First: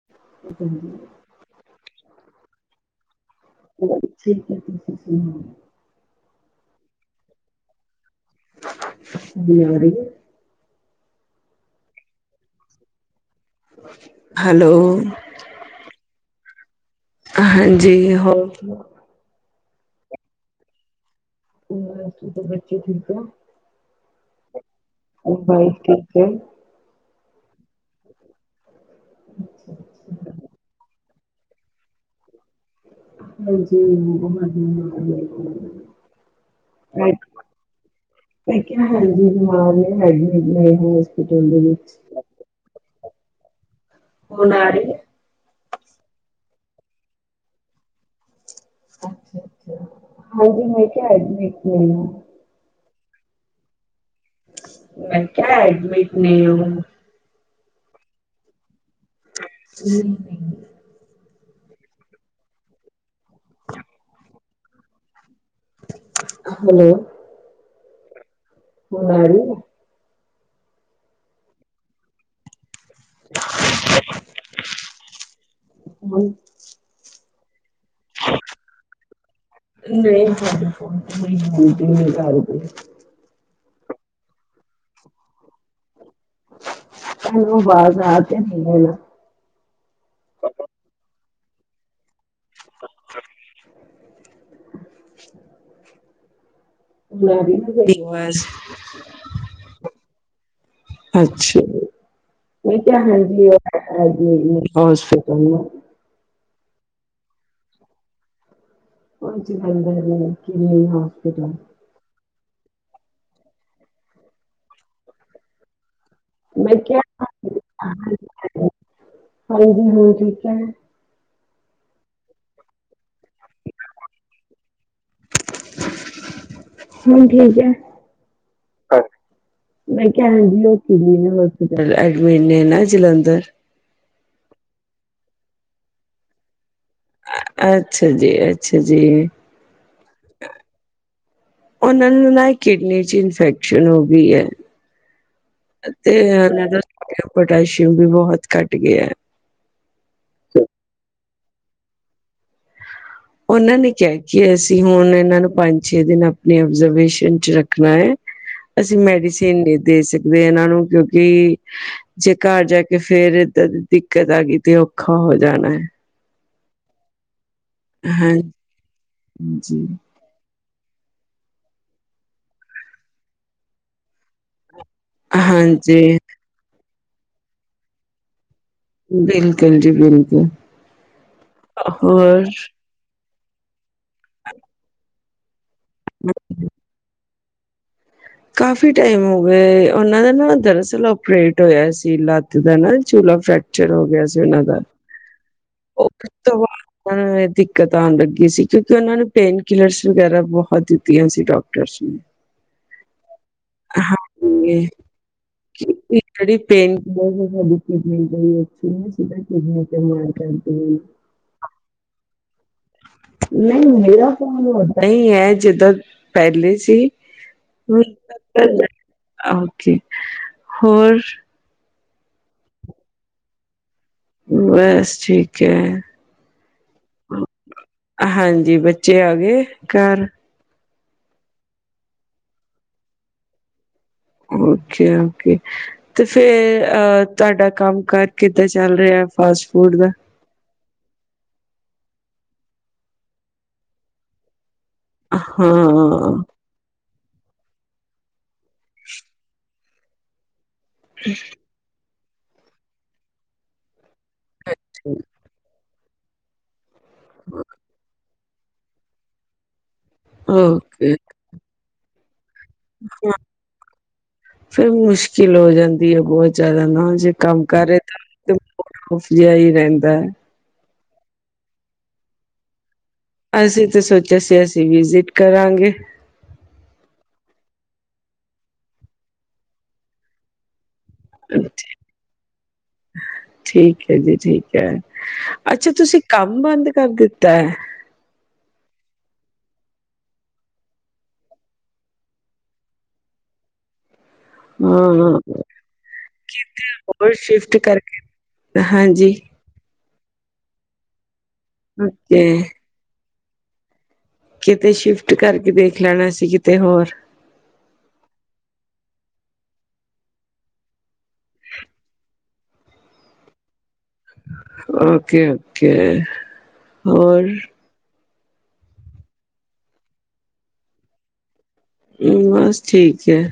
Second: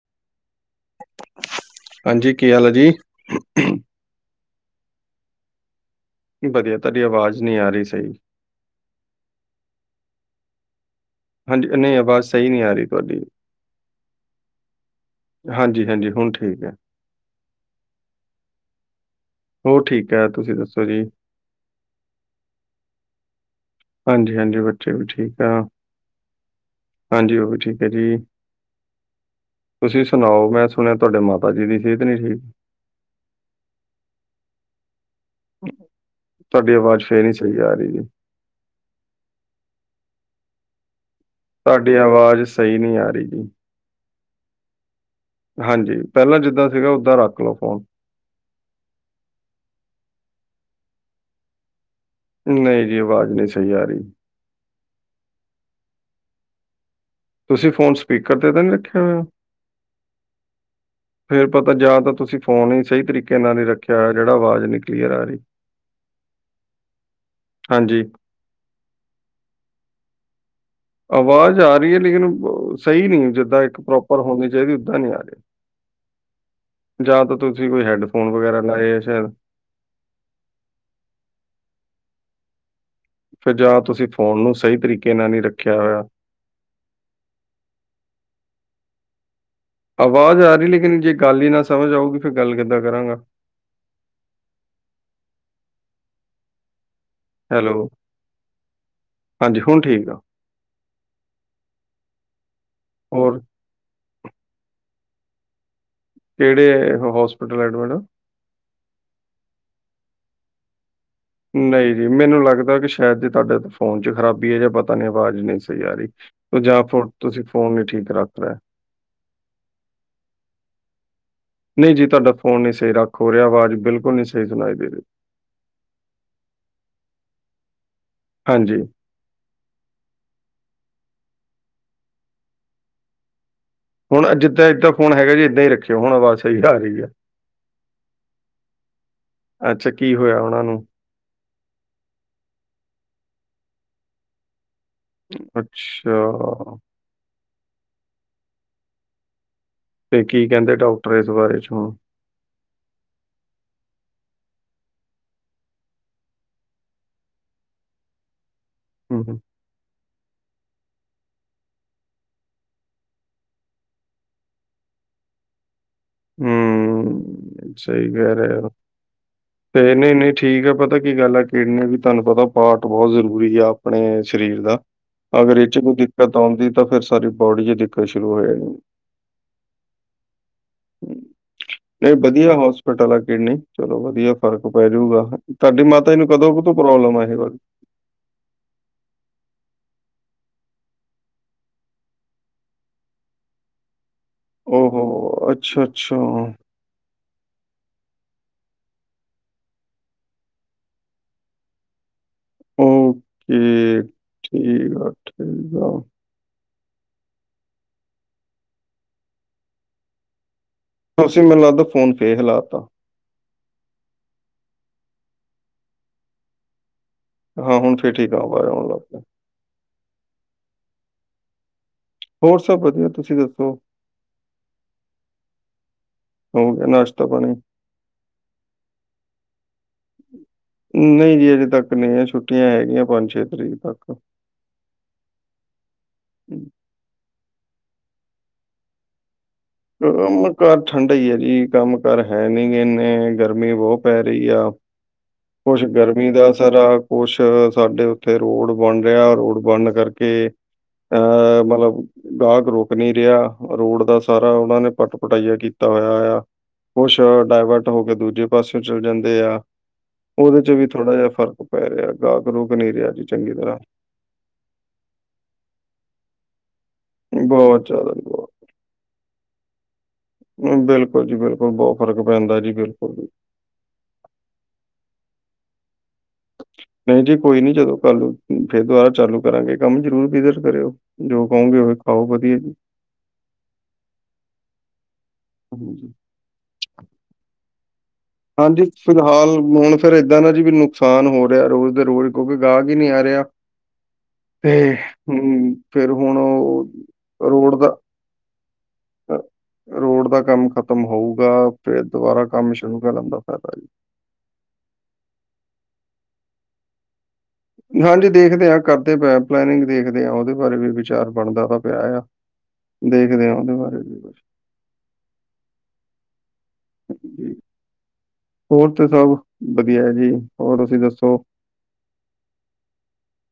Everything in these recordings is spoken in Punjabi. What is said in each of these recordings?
[unintelligible] ਹਾਂਜੀ ਕੀ ਹਾਲ ਹੈ ਜੀ। ਠੀਕ ਹੈ ਤੁਸੀਂ ਸੁਣਾਉ। ਵਧੀਆ ਤੁਹਾਡੀ ਆਵਾਜ਼ ਨਹੀਂ ਆ ਰਹੀ ਸਹੀ [inaudible] ਵਧੀਆ- ਵਧੀਆ ਹਾਂਜੀ ਨਹੀਂ ਆਵਾਜ਼ ਸਹੀ ਨਹੀਂ ਆ ਰਹੀ ਤੁਹਾਡੀ ਹੈਲੋ। ਹਾਂਜੀ -ਹਾਂਜੀ, ਹੁਣ ਠੀਕ ਹੈ। ਹਾਂਜੀ ਹੋਰ ਹੋਰ ਠੀਕ ਹੈ ਤੁਸੀਂ ਦੱਸੋ ਜੀ। ਹੋਰ ਤੂੰ ਤੇ ਬੱਚੇ ਠੀਕ ਓ। ਹਾਂਜੀ- ਹਾਂਜੀ ਬੱਚੇ ਵੀ ਠੀਕ ਆ ਵਾਈਫ ਠੀਕ ਹੈ ਹਾਂਜੀ ਉਹ ਵੀ ਠੀਕ ਆ ਜੀ। ਤੁਸੀਂ ਸੁਣਾਓ ਮੈਂ ਸੁਣਿਆ ਤੁਹਾਡੇ ਮਾਤਾ ਜੀ ਦੀ ਸਿਹਤ ਨੀ ਠੀਕ ਹਾਂਜੀ [inaudible] ਤੁਹਾਡੀ ਆਵਾਜ਼ ਫੇਰ ਹੀ ਸਹੀ ਆ ਰਹੀ ਜੀ। ਮੈਂ ਕਿਹਾ ਹਾਂਜੀ ਬਿਮਾਰ ਨੇ ਹੈਗੇ [inaudible] ਤੁਹਾਡੀ ਆਵਾਜ਼ ਸਹੀ ਨਹੀਂ ਆ ਰਹੀ ਜੀ। ਹੁਣ ਆ ਰਹੀ ਏ। ਹਾਂਜੀ ਪਹਿਲਾਂ ਜਿੱਦਾਂ ਸੀਗਾ ਓਦਾਂ ਰੱਖ ਲਓ ਫੋਨ ਹਾਂਜੀ -ਹਾਂਜੀ -ਹਾਂਜੀ ਮੈਂ ਕਿਹਾ ਐਡਿਮਿਟ ਉਹ ਨਹੀਂ ਜੀ ਆਵਾਜ਼ ਨਹੀਂ ਸਹੀ ਆ ਰਹੀ। ਮੈਂ ਕਿਆ ਐਡਮਿਟ ਨੇ ਉਹ ਤੁਸੀਂ ਫੋਨ ਸਪੀਕਰ ਤੇ ਤਾਂ ਨਹੀਂ ਰੱਖਿਆ ਹੋਇਆ। [unintelligible] ਫੇਰ ਪਤਾ ਜਾਂ ਤਾਂ ਤੁਸੀਂ ਫ਼ੋਨ ਹੀ ਸਹੀ ਤਰੀਕੇ ਨਾਲ ਹੀ ਰੱਖਿਆ ਹੋਇਆ ਜਿਹੜਾ ਆਵਾਜ਼ ਨਹੀਂ ਕਲੀਅਰ ਆ ਰਹੀ। ਹੈਲੋ ਹਾਂਜੀ ਹੁਣ ਆ ਰਹੀ ਏ। ਆਵਾਜ਼ ਆ ਰਹੀ ਹੈ ਲੇਕਿਨ ਸਹੀ ਨਹੀਂ ਜਿੱਦਾਂ ਇੱਕ ਪ੍ਰੋਪਰ ਹੋਣੀ ਚਾਹੀਦੀ ਓਦਾਂ ਨੀ ਆ ਰਹੀ। ਜਾਂ ਤਾਂ ਤੁਸੀਂ ਕੋਈ ਹੈਡਫੋਨ ਵਗੈਰਾ ਲਾਏ ਆ ਸ਼ਾਇਦ ਨਹੀ [inaudible] ਫਿਰ ਜਾਂ ਤੁਸੀਂ ਫੋਨ ਨੂੰ ਸਹੀ ਤਰੀਕੇ ਨਾਲ ਨਹੀਂ ਰੱਖਿਆ ਹੋਇਆ। ਤੈਨੂੰ ਆਵਾਜ਼ ਆ ਤੇ ਨ ਹੈ ਨਾ ਆਵਾਜ਼ ਆ ਰਹੀ ਲੇਕਿਨ ਜੇ ਗੱਲ ਹੀ ਨਾ ਸਮਝ ਆਊਗੀ ਫਿਰ ਗੱਲ ਕਿੱਦਾਂ ਕਰਾਂਗਾ। [inaudible] ਹੈਲੋ, ਹਾਂਜੀ ਹੁਣ [unintelligible] ਠੀਕ ਆ। ਅੱਛਾ ਮੈਂ ਕਿਹਾ ਹੋਰ ਹਾਂਜੀ [inaudible] ਹੋਸਪਿਟਲ ਨੇ। ਕਿਹੜੇ ਹੋਸਪਿਟਲ ਐਡਮੈਡਮ [unintelligible] ਹੋਸਪਿਟਲ ਨਹੀਂ ਜੀ ਮੈਨੂੰ ਲੱਗਦਾ ਕਿ ਸ਼ਾਇਦ ਜੇ ਤੁਹਾਡੇ ਫੋਨ 'ਚ ਖ਼ਰਾਬੀ ਹੈ ਜਾਂਦੇ ਪਤਾ ਨੀ ਆਵਾਜ਼ ਨਹੀਂ ਸਹੀ ਆ ਰਹੀ। ਮੈਂ ਜਾਂ ਕਿਹਾ ਫਿਰ ਤੁਸੀਂ ਫੋਨ ਨ ਠੀਕ ਰੱਖ ਰਹੇ। ਹਾਂਜੀ ਹਾਂ ਠੀਕ ਹੈ। ਨਹੀਂ ਜੀ ਤੁਹਾਡਾ ਫੋਨ ਨਹੀਂ ਸਹੀ ਰ ਕੋ ਰਿਆ ਆਵਾਜ਼ ਬਿਲਕੁਲ ਨਹੀਂ ਸਹੀ ਸੁਣਾਈ ਦੇ ਰਹੀ ਹੁਣ ਠੀਕ ਹੈ। ਹਾਂਜੀ। ਮੈਂ ਕਿਹਾ [unintelligible] ਹੋਸਪਿਟਲ ਐਡਮਿਟ ਨੇ ਨਾ ਜਲੰਧਰ ਹੁਣ ਜਿੱਦਾਂ ਏਦਾਂ ਫੋਨ ਹੈਗਾ ਜੀ ਏਦਾਂ ਹੀ ਰੱਖਿਓ ਹੁਣ ਆਵਾਜ਼ ਸਹੀ ਆ ਰਹੀ ਏ। ਅੱਛਾ ਜੀ- ਅੱਛਾ ਜੀ ਅੱਛਾ ਕੀ ਹੋਇਆ ਉਹਨਾਂ ਨੂੰ? ਉਹਨਾਂ ਨੂੰ ਨਾ ਕਿਡਨੀ 'ਚ ਇਨਫੈਕਸ਼ਨ ਹੋ ਗਈ ਹੈ। ਤੇ ਅੱਛਾ ਇਹਨਾਂ ਦਾ ਪੋਟਾਸ਼ੀਅਮ ਵੀ ਬਹੁਤ ਘੱਟ ਗਿਆ। ਫਿਰ ਕੀ ਕਹਿੰਦੇ ਡਾਕਟਰ ਇਸ ਬਾਰੇ ਚ ਹੁਣ? ਉਹਨਾਂ ਨੇ ਕਿਹਾ ਕਿ ਅਸੀਂ ਹੁਣ ਇਹਨਾਂ ਨੂੰ ਪੰਜ ਛੇ ਦਿਨ ਆਪਣੀ ਓਬਜ਼ਰਵੇਸ਼ਨ ਚ ਰੱਖਣਾ ਹੈ। ਹ ਅਸੀਂ ਮੈਡੀਸਿਨ ਨਹੀਂ ਦੇ ਸਕਦੇ ਇਹਨਾਂ ਨੂੰ ਕਿਉਂਕਿ। ਜੇ ਘਰ ਜਾ ਕੇ ਫੇਰ ਏਦਾਂ ਦੀ ਦਿੱਕਤ ਆ ਗਈ ਤੇ ਔਖਾ ਹੋ ਜਾਣਾ ਹੈ। ਹਮ ਸਹੀ ਕਹਿ ਰਹੇ ਹੋ ਹਾਂਜੀ। ਤੇ ਇਹਨੇ ਨਹੀਂ। ਠੀਕ ਹੈ ਪਤਾ ਕੀ ਗੱਲ ਆ ਕਿਡਨੀ ਵੀ ਤੁਹਾਨੂੰ ਪਤਾ ਪਾਾਰਟ ਬਹੁਤ ਜ਼ਰੂਰੀ ਆ ਆਪਣੇ ਸਰੀਰ ਦਾ ਅਗਰ ਇਹਦੇ ਵਿੱਚ ਕੋਈ ਹਾਂਜੀ ਦਿੱਕਤ ਆਉਂਦੀ ਤਾਂ ਫਿਰ ਸਾਰੀ ਬੋਡੀ ਚ ਦਿੱਕਤ ਸ਼ੁਰੂ ਹੋ ਜਾਣੀ। ਬਿਲਕੁਲ ਜੀ ਬਿਲਕੁਲ। ਇਹ ਹੋਰ ਵਧੀਆ ਹੋਸਪਿਟਲ ਆ ਕਿਡਨੀ ਚਲੋ ਵਧੀਆ ਫ਼ਰਕ ਪੈ ਜਊਗਾ। ਤੁਹਾਡੀ ਮਾਤਾ ਜੀ ਨੂੰ ਕਦੋਂ ਕਦੋਂ ਪ੍ਰੋਬਲਮ ਇਹ ਵਾਲੀ। ਕਾਫੀ ਟਾਈਮ ਹੋ ਗਏ ਉਹਨਾਂ ਦਾ ਨਾ ਦਰਅਸਲ ਓਪਰੇਟ ਹੋਇਆ ਸੀ। ਲੱਤ ਦਾ ਨਾ ਚੂਲਾ ਫੈਕ ਜਿਹੜਾ ਹੋ ਗਿਆ ਸੀ ਉਹਨਾਂ ਦਾ ਓ ਹੋ! ਅੱਛਾ-ਅੱਛਾ। ਦਿੱਕਤ ਆਣ ਲੱਗੀ ਸੀ ਕਿਉਂਕਿ ਉਹਨਾਂ ਨੂੰ ਪੇਨ ਕਿਲਰ ਵਗੈਰਾ ਦਿੱਤੀਆਂ ਸੀ ਡਾਕਟਰਸ ਉਹ ਇਹ ਹਾਂਜੀ, ਠੀਕ ਆ ਠੀਕ ਆ। ਕਿਉਂਕਿ ਜਿਹੜੀ ਪੇਂਟ [inaudible] ਅਸੀਂ ਮੈਨੂੰ ਲੱਗਦਾ ਫੋਨ ਫੇਰ ਹ ਤਾ। ਨਹੀਂ ਮੇਰਾ ਫੋਨ ਉਦਾਂ ਹੀ ਆ ਜਿੱਦਾਂ ਪਹਿਲੇ ਸੀ। ਹੁਣ ਫਿਰ ਠੀਕ ਆ। ਆਹੋ ਜੀ ਹੋਰ? ਹੋਰ ਸਭ ਵਧੀਆ ਤੁਸੀਂ ਦੱਸੋ। ਬਸ ਠੀਕ ਹੈ। ਹੋ ਗਿਆ ਨਾਸ਼ਤਾ ਪਾਣੀ। ਹਾਂਜੀ ਬੱਚੇ ਆ ਗਏ ਘਰ? ਨਹੀਂ ਜੀ ਅਜੇ ਤੱਕ ਨਹੀਂ ਛੁੱਟੀਆਂ ਹੈਗੀਆਂ ਪੰਜ ਛੇ ਤਰੀਕ ਓਕੇ ਓਕੇ ਤੇ ਹੂੰ, ਫਿਰ ਤੁਹਾਡਾ ਕੰਮ ਕਾਰ ਕਿੱਦਾਂ ਚੱਲ ਰਿਹਾ ਫਸਟ। ਕਾਰ ਠੰਡਾ ਹੀ ਆ ਜੀ ਕੰਮ ਕਰ ਹੈ ਨਹੀਂ ਇਨੇ ਗਰਮੀ ਬਹੁਤ ਪੈ ਰਹੀ ਆ। ਕੁਛ ਗਰਮੀ ਹਾਂ, ਦਾ ਜਰਾ ਕੁਛ ਸਾਡੇ ਉੱਤੇ ਰੋਡ ਬਣ ਰਿਹਾ ਰੋਡ ਬਣਨ ਕਰਕੇ। ਮਤਲਬ ਗਾਹਕ ਰੁਕ ਨਹੀਂ ਰਿਹਾ ਰੋਡ ਦਾ ਸਾਰਾ ਉਹਨਾਂ ਨੇ ਪੱਟ ਪਟਈਆ। ਕੁਛ ਡਾਏਵਰਟ ਹੋ ਕੇ ਦੂਜੇ ਪਾਸਿਓਂ ਚਲ ਜਾਂਦੇ। ਉਹਦੇ ਚ ਵੀ ਓਕੇ ਥੋੜਾ ਜਿਹਾ ਫਰਕ ਪੈ ਰਿਹਾ ਗਾਹਕ ਗੁਹਕ ਨਹੀਂ ਰਿਹਾ ਹਾਂ ਚੰਗੀ ਤਰ੍ਹਾਂ। ਫਿਰ ਮੁਸ਼ਕਿਲ ਹੋ ਜਾਂਦੀ ਹੈ ਬਹੁਤ ਜਿਆਦਾ ਨਾ ਜੇ ਕੰਮ ਬਹੁਤ ਕਰ ਰਹੇ ਜ਼ਿਆਦਾ ਜੀ ਤਾਂ ਬਹੁਤ। ਤੇ ਮੂਡ ਓਫ ਜਿਹਾ ਹੀ ਰਹਿੰਦਾ ਹੈ। ਬਿਲਕੁਲ ਜੀ, ਬਿਲਕੁਲ, ਬਹੁਤ ਫਰਕ ਪੈਂਦਾ ਜੀ ਬਿਲਕੁਲ। ਅਸੀਂ ਤੇ ਸੋਚਿਆ ਸੀ ਅਸੀਂ ਜਿੱਦ ਕਰਾਂਗੇ। ਨਹੀਂ ਜੀ ਕੋਈ ਨਹੀਂ ਜਦੋਂ ਕੱਲ ਫਿਰ ਦੁਬਾਰਾ ਚਾਲੂ ਕਰਾਂਗੇ ਕੰਮ ਜਰੂਰ ਵਿਜਿਟ ਕਰੀਓ। ਜੋ ਕਹੋਗੇ ਪਾਓ ਵਧੀਆ। ਠੀਕ ਹੈ ਜੀ, ਠੀਕ ਹੈ ਅੱਛਾ ਹਾਂਜੀ, ਤੁਸੀਂ। ਕੰਮ ਬੰਦ ਕਰ ਦਿੱਤਾ। ਹਾਂਜੀ ਫਿਲਹਾਲ ਹੁਣ ਫਿਰ ਇਦਾਂ ਨਾ ਜੀ ਵੀ ਨੁਕਸਾਨ ਹੋ ਰਿਹਾ ਰੋਜ਼ ਦੇ ਰੋਜ਼ ਕਿਉਂਕਿ ਗਾਹਕ ਹੀ ਨਹੀਂ ਆ ਰਿਹਾ। ਤੇ ਹਾਂ, ਫਿਰ ਹੁਣ ਉਹ ਰੋਡ ਦਾ। ਤਾਂ ਹਾਂਜੀ ਰੋਡ ਦਾ ਕੰਮ ਖਤਮ ਹੋਊਗਾ ਫਿਰ ਦੁਬਾਰਾ ਓਕੇ, ਕੰਮ ਸ਼ੁਰੂ ਕਰਨ ਦਾ ਫਾਇਦਾ ਜੀ। ਕਿਤੇ ਸ਼ਿਫਟ ਕਰਕੇ ਦੇਖ ਲੈਣਾ ਸੀ ਕਿਤੇ ਹੋਰ। ਨਾ ਜੀ ਦੇਖਦੇ ਆ ਕਰਦੇ ਪਲੈਨਿੰਗ ਦੇਖਦੇ ਆ ਉਹਦੇ ਬਾਰੇ ਵੀ ਵਿਚਾਰ ਬਣਦਾ ਤਾਂ ਪਿਆ ਆ। ਦੇਖਦੇ ਆ ਉਹਦੇ ਬਾਰੇ ਵੀ। ਕੁਛ ਓਕੇ ਓਕੇ ਹੋਰ? ਜੀ। ਹੋਰ ਤੇ ਸਭ ਵਧੀਆ ਹੈ ਜੀ ਹੋਰ ਤੁਸੀਂ ਦੱਸੋ? ਬਸ ਠੀਕ ਏ,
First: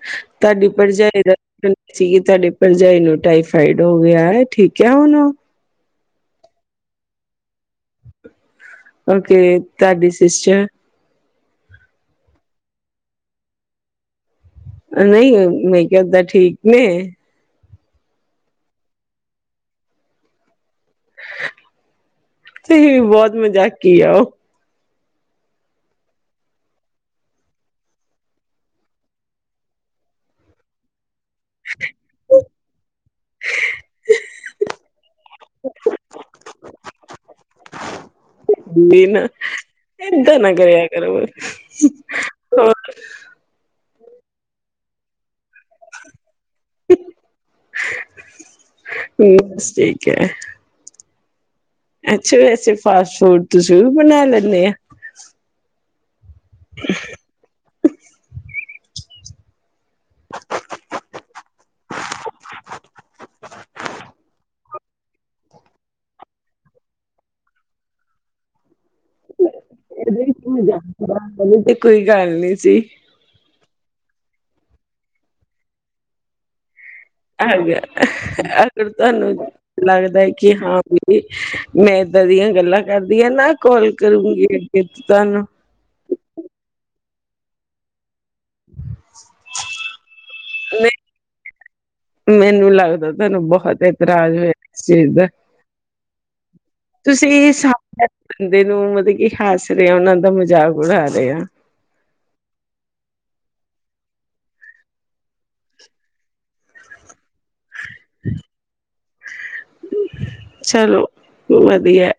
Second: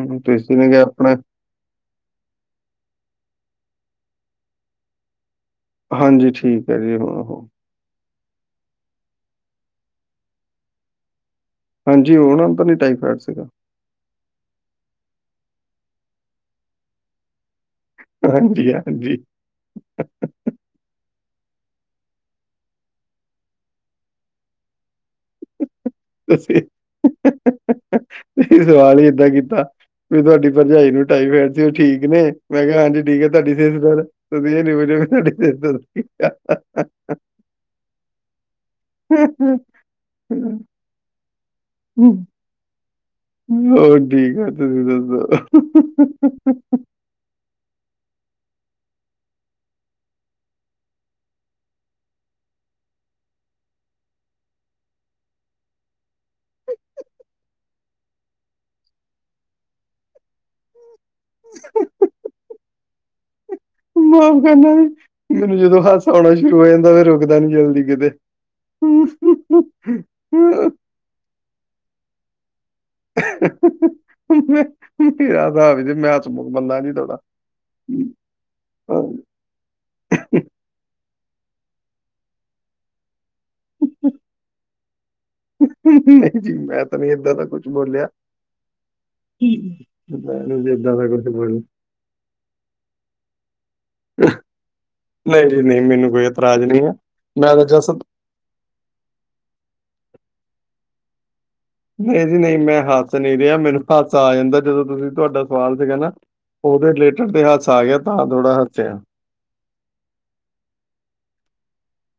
ਹੂੰ, ਤੁਸੀਂ ਤਾਡੀ ਨੇ ਕਿਹਾ ਆਪਣਾ ਪਰਜਾਈ [unintelligible] ਚੀਜ਼ ਤੁਹਾਡੇ ਭਰਜਾਈ ਨੂੰ ਟਾਈਫਾਇਡ ਹੋ ਗਿਆ ਠੀਕ ਹਾ ਉਹਨੂੰ। [unintelligible] ਓਕੇ ਤੁਹਾਡੀ ਸਿਸਟਰ। ਹਾਂਜੀ ਉਹ ਨਾ ਪਤਾ ਨੀ ਟਾਈਫਾਈਡ ਸੀਗਾ। ਨਹੀਂ ਨਹੀਂ ਕਹਿੰਦਾ ਠੀਕ ਨੇ। ਹਾਂਜੀ ਹਾਂਜੀ। ਤੁਸੀਂ ਵੀ ਬੋਤ ਮਜ਼ਾਕੀ ਆ ਓ। ਤੁਸੀ ਤੁਸੀਂ ਸਵਾਲ ਈ ਏਦਾਂ ਕੀਤਾ, ਵੀ ਤੁਆਡੀ ਪਰਜਾਈ ਨੂੰ ਟਾਈਫੇਡ ਠੀਕ ਨੇ ਮੈਂ ਕਿਹਾ ਐਜ ਠੀਕ ਹ ਤੁਹਾਡੀ ਤੇ। ਹਾ। ਮੇਰੇ ਨਾਲ ਐਦਾ ਨਾ ਕਰਿਆ ਕਰੋ। ਹੂੰ। ਹਾਂ। ਮੈਂ ਠੀਕ ਆ, ਤੁਸੀਂ ਦੱਸੋ? ਬਸ ਠੀਕ ਐ, ਅੱਛਾ, ਵੈਸੇ ਫਾਸਟ ਫੂਡ ਤੁਸੀਂ ਵੀ ਬਣਾ ਲੈਂਦੇ ਹਾ। ਹਾਂ। ਹਾ। ਮਾਫ਼ ਕਰਨਾ ਮੈਨੂੰ ਜਦੋਂ ਹਾਸਾ ਆਣਾ, ਸ਼ੁਰੂ ਹੋ ਜਾਂਦਾ ਫੇਰ ਰੁਕਦਾ ਨੀ ਜਲਦੀ ਕਿਤੇ। [inaudible] ਮੈਂ- [unintelligible] ਮਰਾ ਵੀ ਮੈਂ ਚਮਕ ਮਲਾ ਨੀ ਥੋੜਾ। ਹਾਂਜੀ ਅਗਰ ਤਾਨੂੰ ਲੱਗਦਾ ਹੈ। ਕਿ, ਹਾਂ ਵੀ ਮੈਂ ਏਦਾਂ ਦੀਆਂ ਗੱਲਾਂ ਕਰਦੀ ਹਾਂ ਨਾ ਕੋਲ ਕਰੂੰਗੀ ਅੱਗੇ। ਤਾਨੂੰ ਨਹੀਂ ਜੀ ਮੈਂ ਤਾਂ ਨੀ ਏਦਾਂ ਦਾ ਕੁੱਛ ਬੋਲਿਆ। ਨਹੀਂ ਐਦਾ ਦਾ ਕੁਛ। ਮੈਨੂੰ ਲੱਗਦਾ, ਤੁਹਾਨੂੰ ਬਹੁਤ ਇਤਰਾਜ ਹੋਇਆ ਇਸ ਚੀਜ਼ ਦਾ। ਨਹੀਂ-ਨਹੀਂ ਮੈਨੂੰ ਕੋਈ ਇਤਰਾਜ਼ ਨਹੀਂ ਹੈ। ਤੁਸੀਂ ਮੈਂ ਤਾਂ [unintelligible] ਜਸਟ ਬੰਦੇ ਨੂੰ ਮਤਲਬ ਕਿ ਹੱਸ ਰਏ ਆ ਉਹਨਾਂ ਦਾ ਮਜ਼ਾਕ ਉਡਾ ਰਏ ਆ। ਨਹੀਂ ਜੀ ਨਹੀਂ ਮੈਂ ਹੱਸ ਨੀ ਰਿਆ, ਮੈਨੂੰ ਹਾਸਾ ਆ ਜਾਂਦਾ ਜਦੋਂ ਤੁਸੀਂ ਤੁਹਾਡਾ ਸਵਾਲ ਸੀਗਾ ਨਾ। ਉਹਦੇ ਰਿਲੇਟਡ ਤੇ ਹਾਸਾ ਆ ਗਿਆ, ਤਾਂ ਥੋੜਾ ਹੱਸਿਆ ਚਲੋ ਵਧੀਆ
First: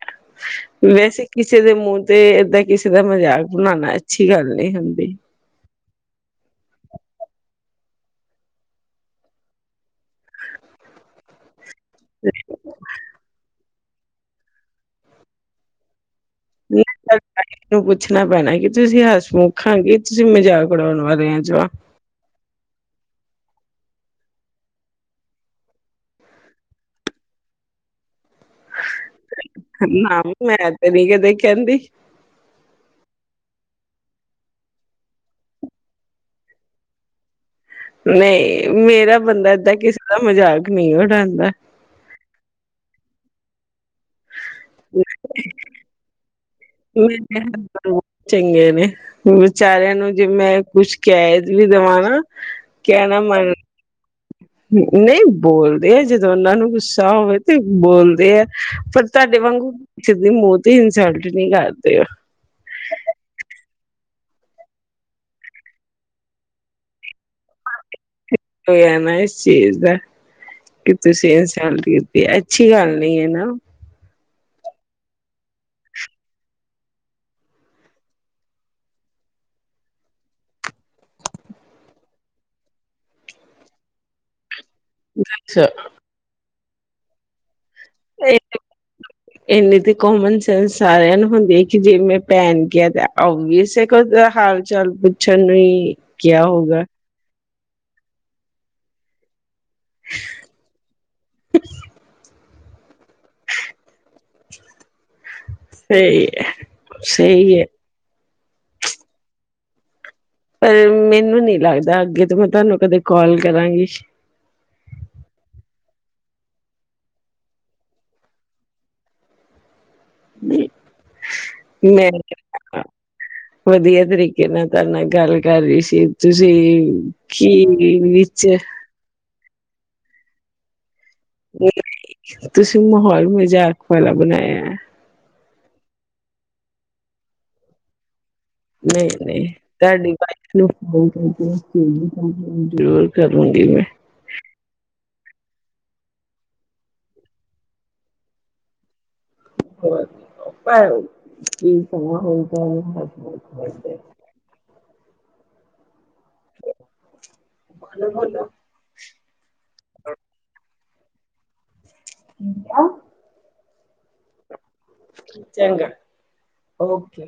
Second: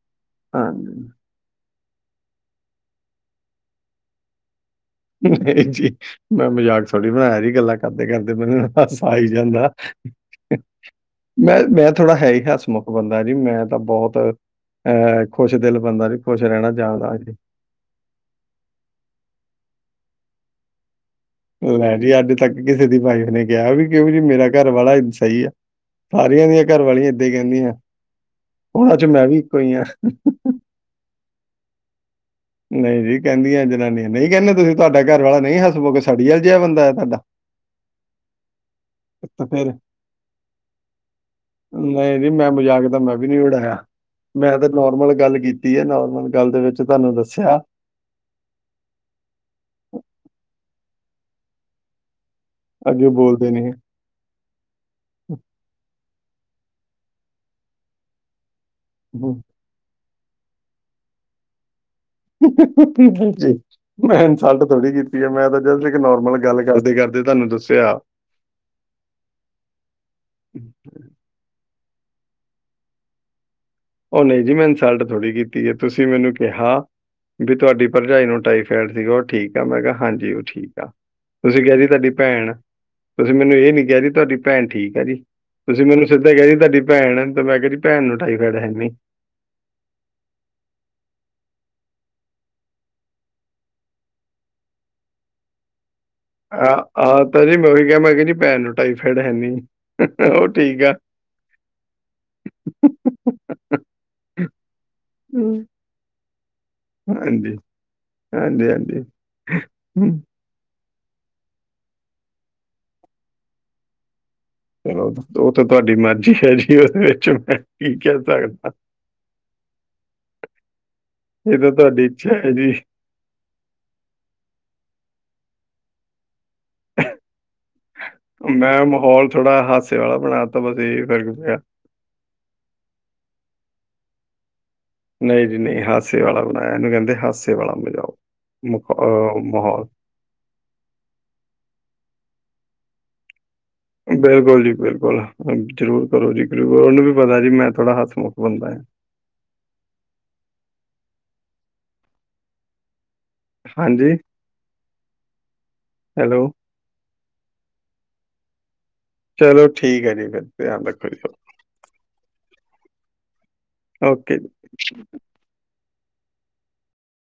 ਹਾਂਜੀ। ਵੈਸੇ, ਕਿਸੇ ਦੇ ਮੂੰਹ ਤੇ ਏਦਾਂ ਕਿਸੇ ਦਾ ਮਜ਼ਾਕ ਬਣਾਣਾ ਅੱਛੀ ਗੱਲ ਨੀ ਹੁੰਦੀ। ਮੈਂ ਜੀ ਮੈਂ ਮਜ਼ਾਕ ਥੋੜ੍ਹੀ ਬਣਾਏਆ ਜੀ ਗੱਲਾਂ ਕਰਦੇ-ਕਰਦੇ ਮੈਨੂੰ ਹਾਸਾ ਆਈ ਜਾਂਦਾ। ਮੈਂ' ਮੈਂ ਥੋੜਾ ਹੈ ਹੀ ਹੱਸਮੁੱਖ ਬੰਦਾ ਜੀ ਮੈਂ ਤਾਂ ਬਹੁਤ ਅਹ ਖੁਸ਼ ਦਿਲ ਬੰਦਾ ਜੀ ਖੁਸ਼ ਰਹਿਣਾ ਚਾਂਦਾ ਜੀ। ਨੂੰ ਪੁੱਛਣਾ ਪੈਣਾ ਕਿ ਤੁਸੀਂ ਹਸ ਮੁਖ ਆਂਗੇ ਤੁਸੀਂ ਮਜ਼ਾਕ ਉਡਾਉਣ ਵਾਲੇ ਆ? ਜਵਾ ਲੈ ਜੀ ਅੱਜ ਤੱਕ ਕਿਸੇ ਦੀ ਬਾਈਫ ਨੇ ਕਿਹਾ ਵੀ ਕਿਉਂ ਜੀ ਮੇਰਾ ਘਰ ਵਾਲਾ ਸਈ ਆ। ਸਾਰੀਆਂ ਦੀਆਂ ਘਰਵੀਆਂ ਏਦਾਂ ਈ ਕਹਿੰਦੀਆਂ, ਉਹਨਾਂ ਚ ਮੈਂ ਵੀ ਇੱਕੋ ਈ ਆ। ਨਾ ਮੈਂ ਤੇ ਮੈਂ ਨੀ ਕਦੇ ਕਹਿੰਦੀ। ਨਈ ਜੀ ਕਹਿੰਦੀਆਂ ਜਨਾਨੀਆਂ ਨਈ, ਕਹਿੰਦੇ ਤੁਸੀਂ ਤੁਹਾਡਾ ਘਰ ਵਾਲਾ ਨਹੀਂ ਹੱਸ ਮੁਖ ਕਿ ਸਡਿਆਲ ਜਾ ਬੰਦਾ ਤੁਹਾਡਾ, [inaudible] ਨਈ, ਮੇਰਾ ਤਾਂ ਬੰਦਾ ਫਿਰ ਏਦਾਂ ਕਿਸੇ ਦਾ ਮਜ਼ਾਕ ਨੀ ਉਡਾਂਦਾ। ਨਹੀਂ ਜ ਮੈਂ ਮਜਾਕ ਤਾਂ ਮੈਂ ਵੀ ਨੀ ਉਡਾਇਆ। ਮੈਂ ਤੇ ਨੋਰਮਲ ਗੱਲ ਕੀਤੀ ਏ, ਨੋਰਮਲ ਗੱਲ ਦੇ ਵਿੱਚ ਤੁਆਨੂੰ ਦੱਸ [unintelligible] ਬਹੁਤ ਚੰਗੇ ਨੇ ਵਿਚਾਰਿਆਂ ਨੂੰ ਜੇ ਮੈਂ ਕੁਛ ਕਹਿ ਵੀ ਦੇਵਾ ਨਾ। ਅੱਗੇ ਕਹਿਣਾ ਬੋਲਦੇ ਮੰਨ ਨੇ। ਨਹੀਂ ਬੋਲਦੇ ਆ ਜਦੋਂ ਉਹਨਾਂ ਨੂੰ ਗੁੱਸਾ ਹੋਵੇ ਤੇ ਬੋਲਦੇ ਆ। ਪਰ ਤੁਹਾਡੇ ਹਮ। ਵਾਂਗੂ ਕਿਸ ਦੀ ਮੌਤ ਦੀ ਇਨਸਲਟ ਨਹੀਂ ਕਰਦੇ। ਕੀ ਬੇ ਮੈਂ ਇਨਸਲਟ ਥੋੜ੍ਹੀ ਕੀਤੀ ਹੈ ਮੈਂ ਤਾਂ ਜਸਟ ਇੱਕ ਨੋਰਮਲ ਗੱਲ ਕਰਦੇ ਕਰਦੇ ਤੁਹਾਨੂੰ ਦੱਸਿਆ। ਹੋਇਆ ਨਾ ਇਸ ਚੀਜ਼ ਦਾ। ਕਿ ਤੁਸੀਂ ਇਨਸਲਟ ਕੀਤੀ ਅੱਛੀ ਗੱਲ ਨਹੀਂ ਹੈ ਨਾ। ਉਹ ਨਹੀਂ ਜੀ ਮੈਂ ਇਨਸਲਟ ਥੋੜ੍ਹੀ ਕੀਤੀ ਹੈ, ਤੁਸੀਂ ਮੈਨੂੰ ਕਿਹਾ। ਵੀ ਤੁਹਾਡੀ ਭਰਜਾਈ ਨੂੰ ਟਾਈਫੈਡ ਸੀ, ਉਹ ਠੀਕ ਆ ਮੈਂ ਕਿਹਾ ਹਾਂਜੀ ਉਹ ਠੀਕ ਆ। ਤੁਸੀਂ ਕਿਹਾ ਜੀ ਤੁਹਾਡੀ ਭੈਣ ਤੁਸੀਂ ਮੈਨੂੰ ਇਹ ਨਹੀਂ ਕਿਹਾ ਜੀ ਤੁਹਾਡੀ ਭੈਣ ਠੀਕ। ਹਾਂਜੀ ਅੱਛਾ, ਤੁਸੀਂ ਮੈਨੂੰ ਸਿੱਧਾ ਕਿਹਾ ਜੀ, ਤੁਹਾਡੀ ਭੈਣ ਤੇ ਮੈਂ ਕਿਹਾ ਜੀ ਭੈਣ ਨੂੰ ਟਾਈਫਾਈਡ ਹੈ। ਨਹੀਂ ਇੰਨੀ ਤੇ ਕੋਮਨ ਸੈਂਸ ਸਾਰਿਆਂ ਨੂੰ ਹੁੰਦੀ ਆ ਕਿ ਜੇ ਮੈਂ ਭੈਣ ਗਿਆ ਜਾ ਓਵੀਅਸ ਐ ਕਿ ਉਸਦਾ ਹਾਲ ਚਾਲ ਪੁੱਛਣ ਲਈ ਆਹ-ਆਹ ਤਾਂ ਜੀ ਮੈਂ ਉਹੀ ਕਿਹਾ ਮੈਂ ਕਿਹਾ ਜੀ ਭੈਣ ਨੂੰ ਟਾਈਫਾਈਡ ਹੈਨੀ। ਉਹ ਠੀਕ ਆ। ਹੂੰ ਸਹੀ ਹੈ ਹਾਂਜੀ। ਸਹੀ ਹੈ ਹਾਂਜੀ-ਹਾਂਜੀ। ਪਰ ਮੈਨੂੰ ਨਹੀਂ ਲੱਗਦਾ ਅੱਗੇ ਤੋਂ ਮੈਂ ਤੁਹਾਨੂੰ ਕਦੇ ਕਾਲ ਕਰਾਂਗੀ। ਚਲੋ ਉਹ ਤਾਂ ਤੁਹਾਡੀ ਮਰਜ਼ੀ ਹੈ ਜੀ ਉਹਦੇ ਵਿੱਚ ਮੈਂ ਕੀ ਕਹਿ ਸਕਦਾ। ਜੀ ਇਹ ਤਾਂ ਤੁਹਾਡੀ ਮੈਂ ਇੱਛਾ ਹੈ ਜੀ ਕਿਹਾ ਵਧੀਆ ਤਰੀਕੇ ਨਾਲ ਤੁਹਾਡੇ ਨਾਲ ਗੱਲ ਕਰ ਰਹੀ ਸੀ ਤੁਸੀਂ ਕੀ ਮੈਂ ਮਾਹੌਲ ਥੋੜਾ ਹਾਸੇ ਵਾਲਾ ਬਣਾਤਾ ਬਸ ਇਹ ਫਿਰ ਤੁਸੀਂ ਮਾਹੌਲ ਮਜ਼ਾਕ ਵਾਲਾ ਬਣਾਇਆ ਐ। ਨਹੀਂ ਜੀ ਨਹੀਂ ਹਾਸੇ ਵਾਲਾ ਬਣਾਇਆ ਇਹਨੂੰ ਕਹਿੰਦੇ ਹਾਸੇ ਵਾਲਾ ਮਾਹੌਲ। ਮੁਖ- ਅਹ ਨਹੀਂ-ਨਹੀਂ ਤੁਹਾਡੀ ਭਾਈ [unintelligible] ਜ਼ਰੂਰ ਕਰੂੰਗੀ ਮੈਂ। ਬਿਲਕੁਲ ਜੀ ਬਿਲਕੁਲ ਜ਼ਰੂਰ ਕਰੋ ਜੀ ਕਰ ਉਹਨੂੰ ਵੀ ਪਤਾ ਜੀ ਮੈਂ ਥੋੜਾ ਹੱਥ ਮੁੱਖ ਬੰਦਾ ਹੈ। [inaudible] ਹਾਂਜੀ ਹੈਲੋ। [inaudible] ਚਲੋ ਠੀਕ ਹੈ ਜੀ ਫਿਰ ਧਿਆਨ ਰੱਖੋ ਜੀ। ਓਕੇ ਚੰਗਾ। ਓਕੇ।